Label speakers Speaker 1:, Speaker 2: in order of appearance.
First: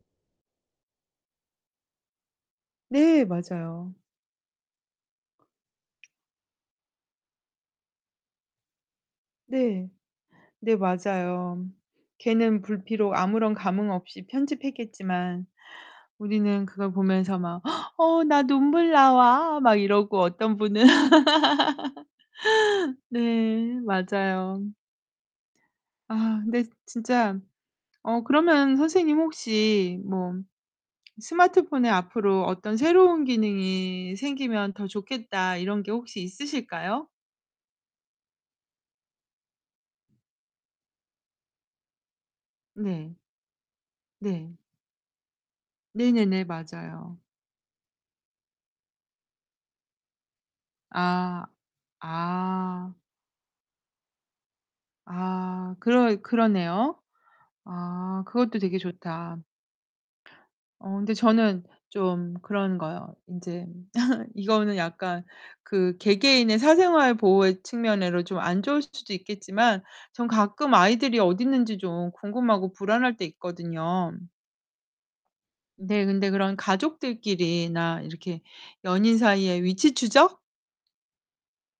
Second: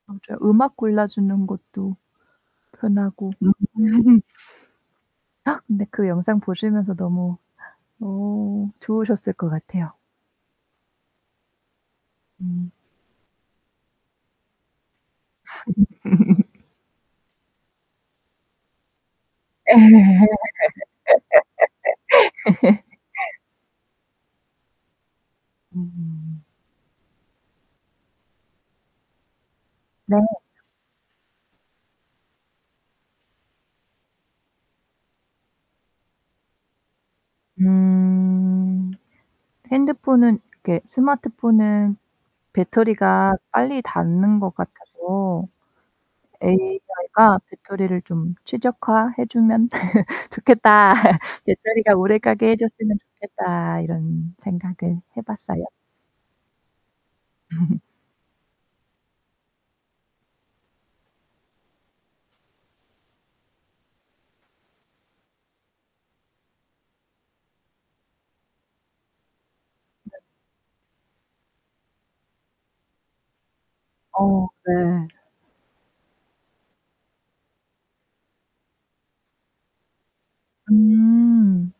Speaker 1: 맞아요. 음악 골라주는 것도
Speaker 2: 네,
Speaker 1: 편하고.
Speaker 2: 맞아요.
Speaker 1: 근데 그 영상 보시면서 너무 어 좋으셨을 것
Speaker 2: 네.
Speaker 1: 같아요.
Speaker 2: 네 맞아요. 걔는
Speaker 1: 음.
Speaker 2: 불피로 아무런 감흥없이 편집했겠지만 우리는 그걸 보면서 막 "어 나 눈물 나와."
Speaker 1: 예
Speaker 2: 막 이러고 어떤 분은 네, 맞아요. 아
Speaker 1: 음.
Speaker 2: 근데 진짜 어 그러면 선생님 혹시
Speaker 1: 네.
Speaker 2: 뭐 '스마트폰에 앞으로 어떤 새로운 기능이 생기면 더 좋겠다.' 이런 게 혹시 있으실까요?
Speaker 1: 음. 핸드폰은 이렇게 스마트폰은
Speaker 2: 네.
Speaker 1: 배터리가 빨리 닳는
Speaker 2: 네.
Speaker 1: 것 같아서
Speaker 2: 네네네, 맞아요.
Speaker 1: 'AI가 배터리를 좀 최적화해 주면 좋겠다.
Speaker 2: 아.
Speaker 1: 배터리가 오래 가게 해
Speaker 2: 아.
Speaker 1: 줬으면 좋겠다.' 이런 생각을 해 봤어요.
Speaker 2: 아, 그러 그러네요. 아, 그것도 되게 좋다. 어 근데 저는 좀 그런 거요. 인제 이거는 약간 그 개개인의 사생활 보호의 측면으로 좀 안 좋을 수도 있겠지만
Speaker 1: 네.
Speaker 2: 전 가끔 아이들이 어딨는지 좀 궁금하고 불안할 때 있거든요.
Speaker 1: 어 네.
Speaker 2: 네, 근데 그런 가족들끼리나 이렇게 연인 사이의 위치 추적?
Speaker 1: 음.